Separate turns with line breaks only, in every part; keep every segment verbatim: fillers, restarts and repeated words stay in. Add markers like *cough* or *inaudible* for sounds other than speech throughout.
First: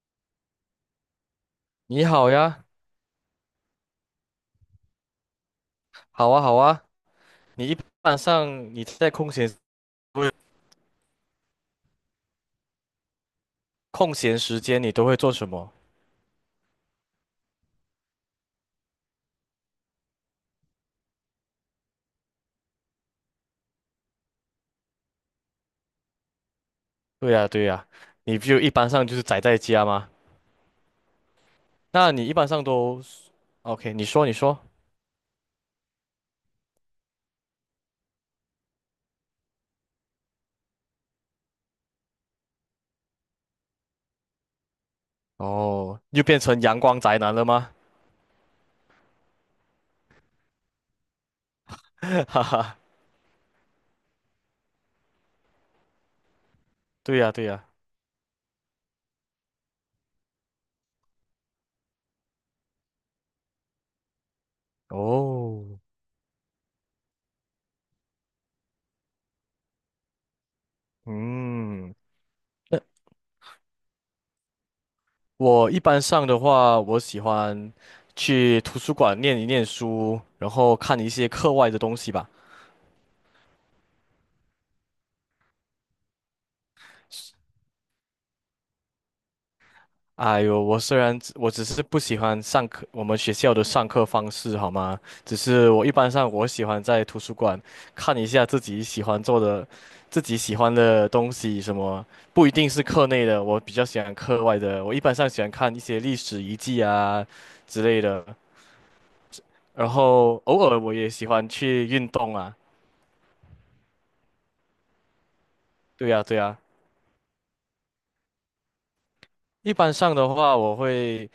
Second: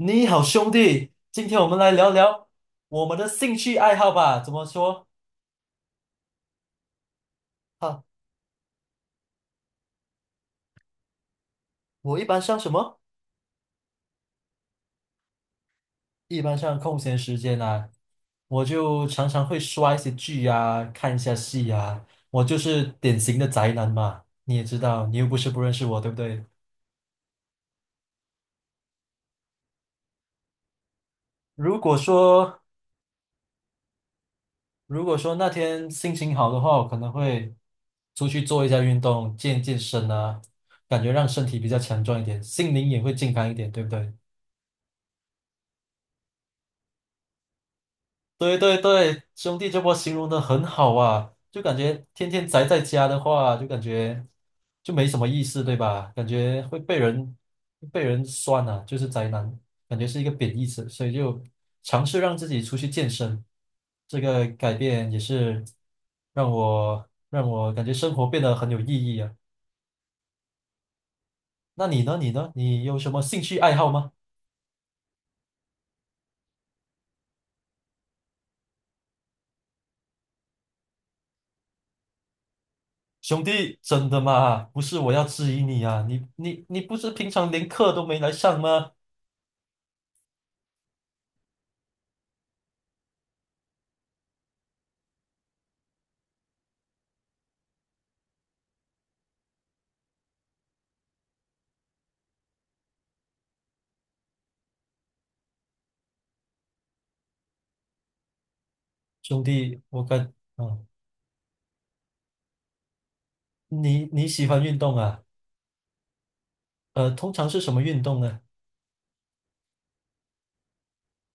你好，兄弟，今天我们来
你
聊
好
聊
呀，
我们的兴趣爱好吧。怎么说？
好啊，好啊。你一
哈，
般上你在空闲不是
我一般上什么？
空闲时间，你都会做什么？
一般上空闲时间啊，我就常常会刷一些剧啊，看一下戏啊。我就是典型的宅男嘛，你也知道，你又不是不认识我，对不对？
对呀，对呀。你就一般上就是宅在家吗？
如果
那你一般
说
上都，OK？你说，你说。
如果说那天心情好的话，我可能会出去做一下运动，健健身啊，感觉让身体比较强壮一点，心灵也会健康一点，对不对？
哦，又变成阳光宅男了吗？
对对对，兄弟这波形容的很好啊，就感觉
*laughs*
天
哈
天宅
哈，
在家的话，就感觉就没什么意思，对吧？感觉会被
对呀，
人
对呀。
被人酸啊，就是宅男，感觉是一个贬义词，所以就尝试让自己出去健身，这个改变也是
哦，
让我让我感觉生活变得很有意义啊。那
嗯，
你呢？你呢？
那
你有什么兴趣爱好吗？
我一般上的话，我喜欢去图书馆念一念书，然后看一些课外的东西吧。
兄弟，真的吗？不是我要质疑你啊，你你你不是平常连课都没来上吗？
哎呦，我虽然只我只是不喜欢上课，我们学校的上课方式，好吗？只是我一般上我喜欢在图书馆看一下自己喜欢做的、自己喜欢的东西，什么不一定是课内的，我比较喜欢课外的。我一般上喜欢看一些历史遗迹啊之类的，
兄弟，
然
我感，
后偶尔
嗯，
我也喜欢去运动啊。
你你喜欢运动啊？
对呀，对呀。
呃，通常是什么运动呢？
一般上的话，我会。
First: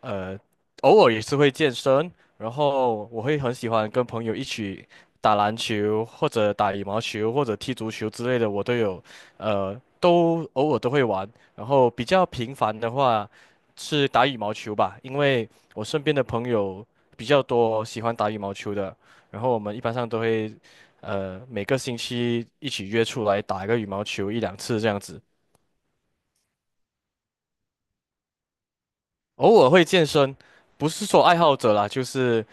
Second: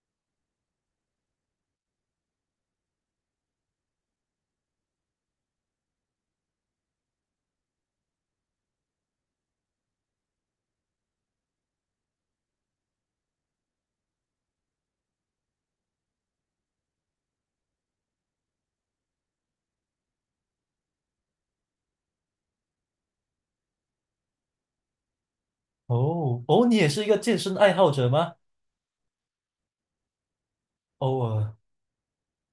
呃，偶尔也是会健身，然后我会很喜欢跟朋友一起打篮球，或者打羽毛球，或者踢足球之类的，我都有，呃，都偶尔都会玩。然后比较频繁的话是打羽毛球吧，因为我身边的朋友比较多喜欢打羽毛球的，然后我们一般上都会，呃，每个星期一起约出来打一个羽毛球一两次这样子。
哦哦，你也是一个健身爱好者吗？
偶尔会健身，不是
偶
说爱好
尔，
者啦，就是。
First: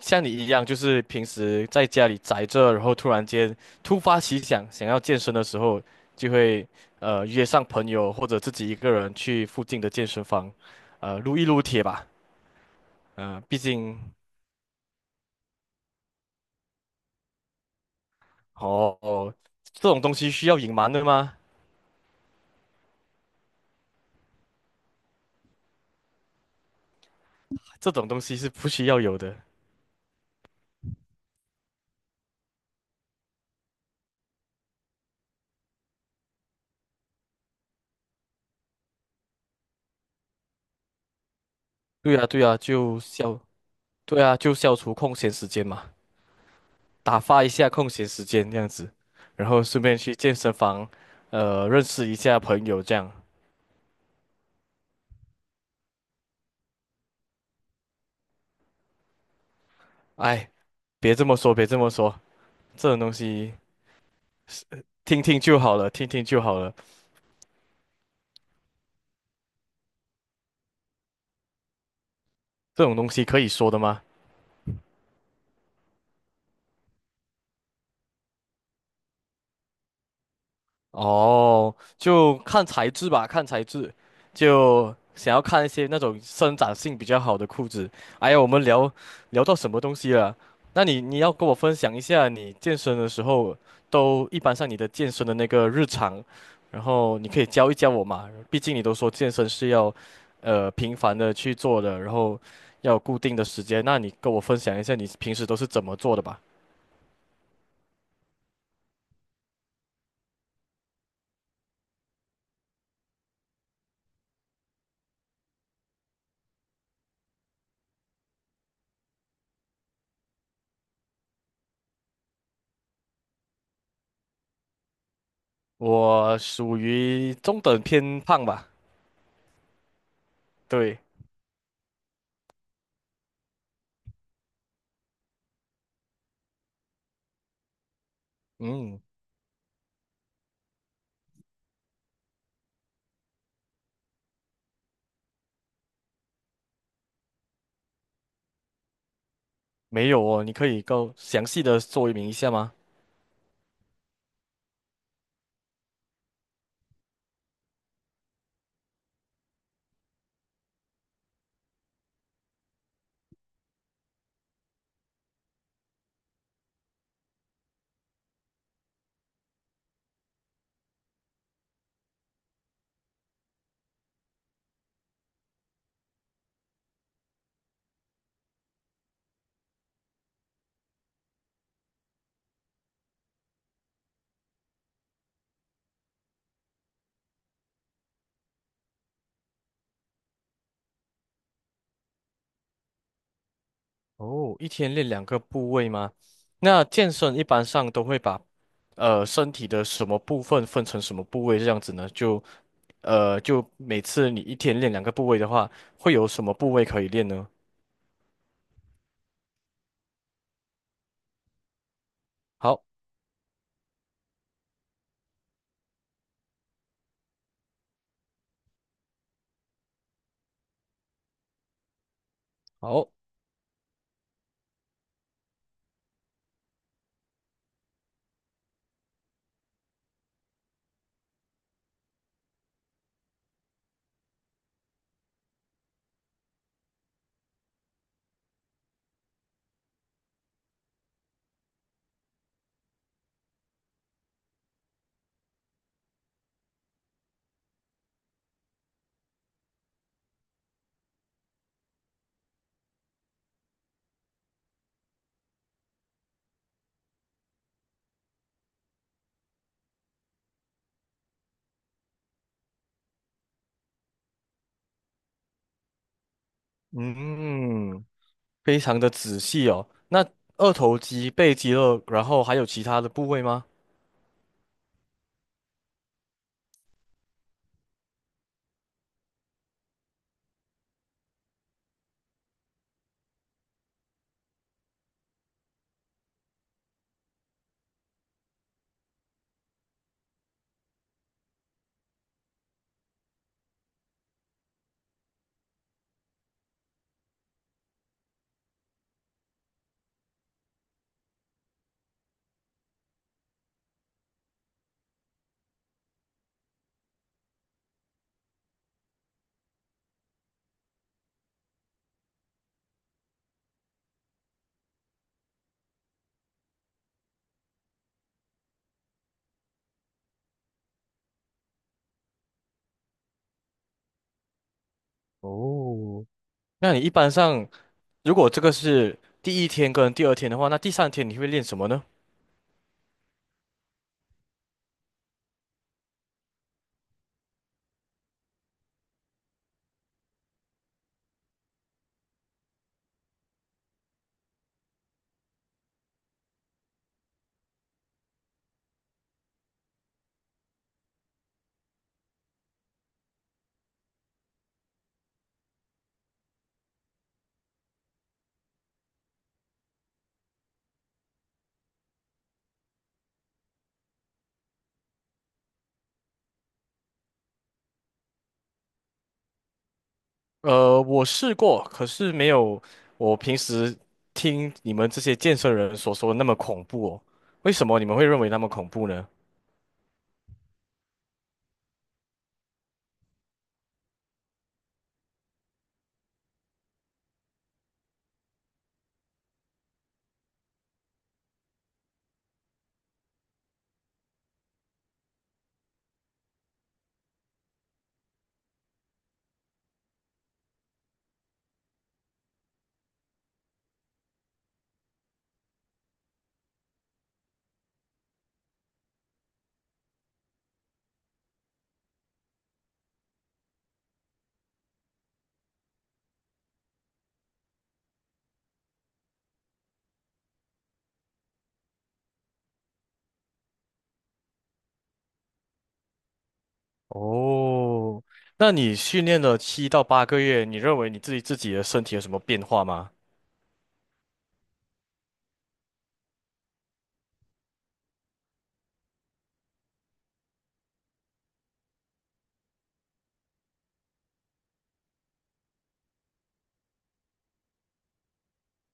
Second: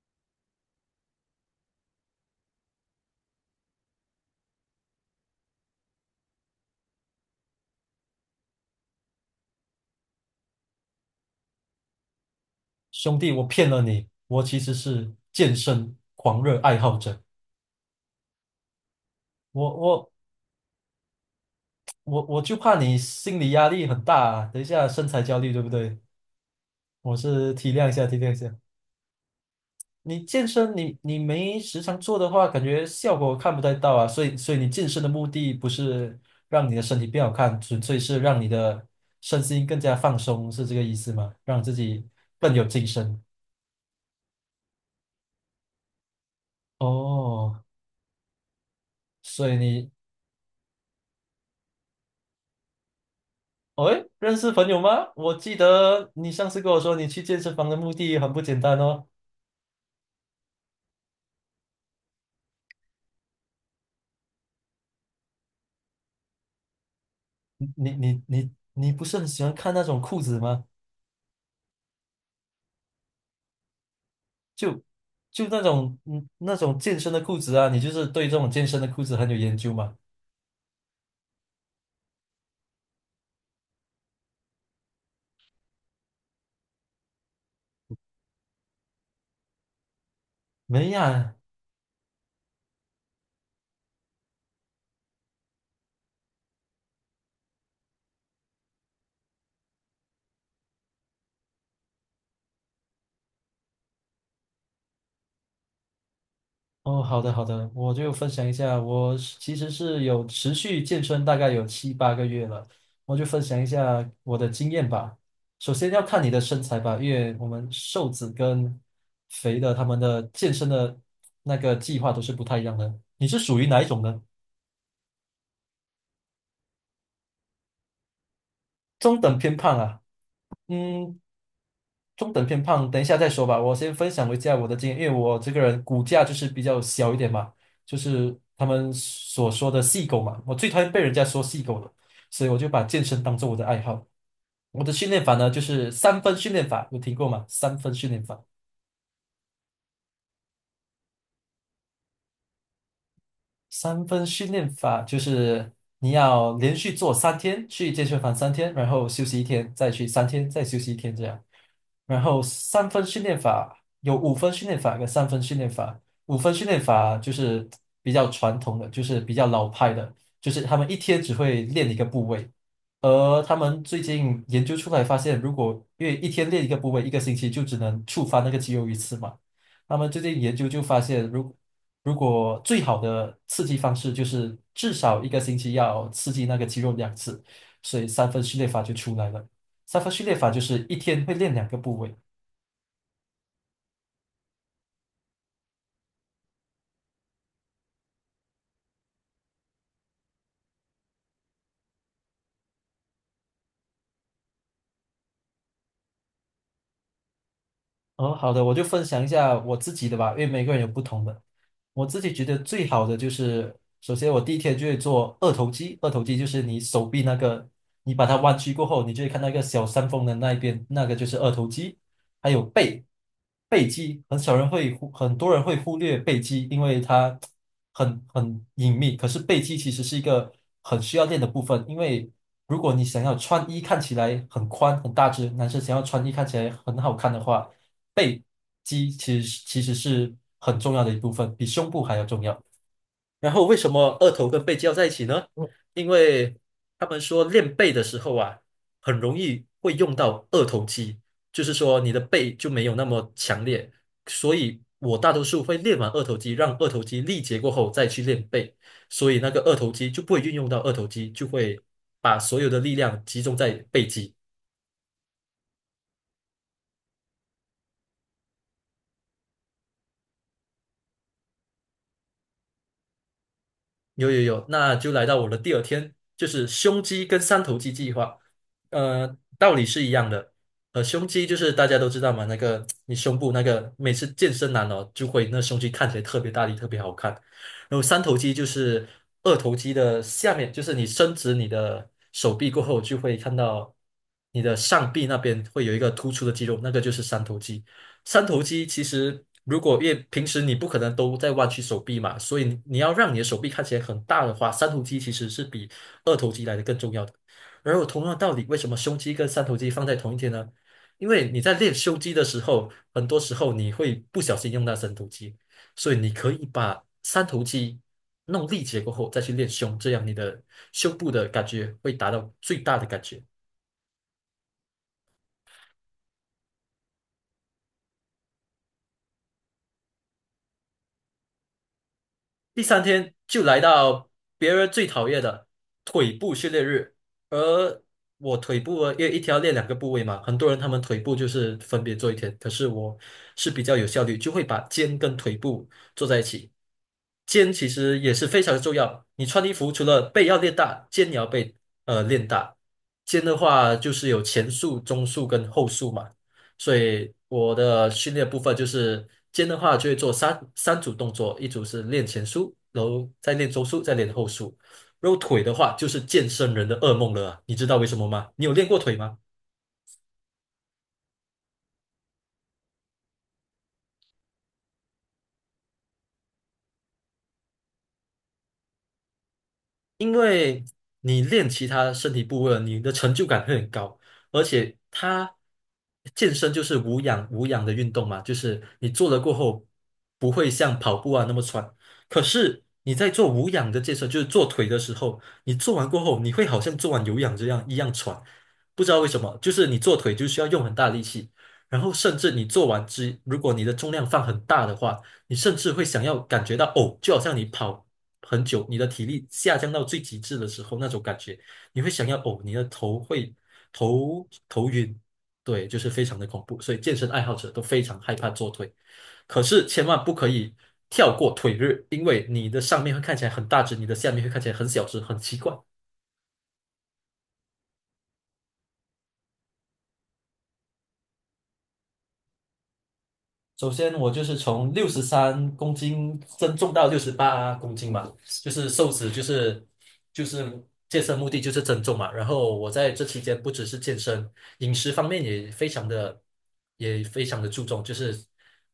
像你一样，就是平时在家里宅着，然后突然间突发奇想，想要健身的时候，就会呃约上朋友或者自己一个人去附近的健身房，呃撸一撸铁吧。
兄弟，
嗯、
我
毕
骗了
竟
你，我其实是健身狂热爱好者。
哦哦，
我
这种
我
东西需要隐瞒的吗？
我我就怕你心理压力很大啊等一下身材焦虑，对不对？我是体谅
这
一下，
种
体
东
谅一
西是
下。
不需要有的。
你健身你你没时常做的话，感觉效果看不太到啊。所以所以你健身的目的不是让你的身体变好看，纯粹是让你的身心更加放松，是这个意思吗？让自己
对啊，对
更
啊，
有精
就
神。
消，对啊，就消除空闲时间嘛，打发一
哦，
下空闲时间这样子，
所
然
以
后顺
你，
便去健身房，呃，认识一下朋友这样。
哦，诶认识朋友吗？我记得你上次跟我说，你去健身房的目的很不简单哦。
哎，别这么说，别这么说，这种东西是听听就好了，听听就好了，
你你你你你不是很喜欢看那种裤子吗？
这种东西可以说的吗？
就就那种嗯那种健身的裤子啊，你就是对这种健身的裤子很有研究嘛？
哦，就看材质吧，看材质，就想要看一些那种生长性比较好的裤子。哎呀，我们聊聊到什么东西了？那
没
你你要
呀，
跟我分享一下你健身的时候，都一般上你的健身的那个日常，然后你可以教一教我嘛。毕竟你都说健身是要，呃，频繁的去做的，然后要有固定的时间。那你跟我分享一下你平时都是怎么做的吧？
哦，好的好的，我就分享一下，我是其实是有持续健身，大概有七八个月了，我就分享一下我的经验吧。首先要看你的身材吧，因为我们瘦子跟肥的他们的健身的那个计划都是不太一样的。你是属于哪一种呢？
我属于中等偏胖吧，
中等偏胖啊？
对。
嗯，中等偏胖，等一下再说吧。我先分享一下我的经验，因为我这个人骨架就是比较小一点嘛，就是他们
嗯。
所说的“细狗”嘛，我最讨厌被人家说“细狗”了，所以我就把健身当做我的爱好。我的训练法呢，就是三分训练法，有听过吗？三分训练法。
没有哦，你可以够详细的说明一下吗？
三分训练法就是你要连续做三天，去健身房三天，然后休息一天，再去三天，再休息一天这样。然后三分训练法有五分训练法跟三分训练法。五分训练法就是比较传统的，就是比较老派的，就是他们一天只会练一个部位。而他们最近研究出来发现，如果因为一天练一个部位，一个星期就只能触发那个肌肉一次嘛。他们最近研究就发现，如如果最好的刺激方式就是至少一个星期要刺激那个肌肉两次，所以三分序列法就出来了。三分序列法就是一天会练两个部位。
哦，一天练两个部位吗？那健身一般上都会把呃身体的什么部分分成什么部位这样子呢？就呃就每次你一天练两个部位的话，会有什么部位可以练呢？
哦，好的，我就分享一下我自己的吧，因为每个人有不同的。我自己觉得
好，
最好的就是，首先我第一天就会做二头肌，二头肌就是你手臂那个，你把它弯曲过后，你就会看到一个小山峰的那一边，那个就是二头肌。还有背
好，
背肌，很少人会忽，很多人会忽略背肌，因为它很很隐秘。可是背肌其实是一个很需要练的部分，因为如果你想要穿衣看起来很宽很大只，男生想要穿衣看起来很好看的话，背肌其实其实是很重要的一部分，比胸部还要重要。然后为什么二头跟背肌要在一起呢？因为他们说练背的时候啊，很容易会用到二头肌，就是说你的背就没有那么强烈，所以我大多数会练完二头肌，让二头肌力竭过后再去练背，所以那个二头肌就不会运用到二头肌，就会把所有的力量集中在背肌。
嗯，非常的仔细哦。那二头肌、背肌肉，然后还有其他的部位吗？
有有有，那就来到我的第二天，就是胸肌跟三头肌计划。呃，道理是一样的。呃，胸肌就是大家都知道嘛，那个你胸部那个每次健身男哦，就会那胸肌看起来特别大力，特别好看。然后三头肌就是二头肌的下面，就是你伸直你的手臂过后，就会看到你的上臂那边会有一个突出的肌肉，那个就是三头肌。三头肌其实如果因为平时你不可能都在弯曲手臂嘛，所以你你要让你的手臂看起来很大的话，三头肌其实是比二头肌来的更重要的。而有同样的道理，为什么胸肌跟三头肌放在同一天呢？因为你在练胸肌的时候，很多时候你会不小心用到三头肌，所以你可以把三头肌弄力竭过后再去练胸，这样你的胸部的感觉会达到最大的感觉。
哦，那你一般上如果这个是第一天跟第二天的话，那第三天你会练什么呢？
第三天就来到别人最讨厌的腿部训练日，而我腿部啊因为一天要练两个部位嘛，很多人他们腿部就是分别做一天，可是我是比较有效率，就会把肩跟腿部做在一起。肩其实也是非常重要，你穿衣服除了背要练大，肩也要背呃练大。肩的话就是有前束、中束跟后束嘛。所以我的训练部分就是肩的话就会做三三组动作，一组是练前束，然后再练中束，再练后束。然后腿的话就是健身人的噩梦了啊你知道为什么吗？你有练过腿吗？
呃，我试过，可是没有我平时听你们这些健身人所说的那么恐怖哦。为什么你们会认为那么恐怖呢？
因为你练其他身体部位了，你的成就感会很高，而且它健身就是无氧无氧的运动嘛，就是你做了过后不会像跑步啊那么喘。可是你在做无氧的健身，就是做腿的时候，你做完过后，你会好像做完有氧这样一样喘，不知道为什么，就是你做腿就需要用很大力气，然后甚至你做完之，如果你的重量放很大的话。你甚至会想要感觉到哦，就好像你跑很久，你的体力下降到最极致的时候那种感觉，你会想要哦，你的头会头头晕，对，就是非常的恐怖，所以健身爱好者都非常害怕做腿，可是千万不可以跳过腿日，因为你的上面会看起来很大只，你的下面会看起来很小只，很奇怪。
哦，那你训练了七到八个月，你认为你自己自己的身体有什么变化吗？
首先，我就是从六十三公斤增重到六十八公斤嘛，就是瘦子，就是就是健身目的就是增重嘛。然后我在这期间不只是健身，饮食方面也非常的也非常的注重，就是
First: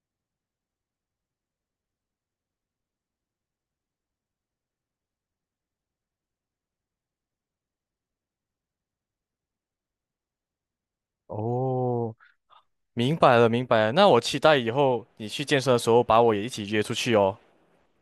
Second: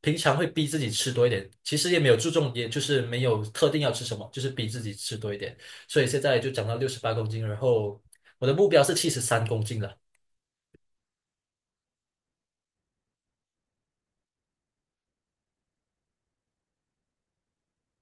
平常会逼自己吃多一点，其实也没有注重，也就是没有特定要吃什么，就是逼自己吃多一点。所以现在就长到六十八公斤，然后我的目标是七十三公斤了。
哦，明白了，明白了。那我期待以后你去健身的时候，把我也一起约出去哦。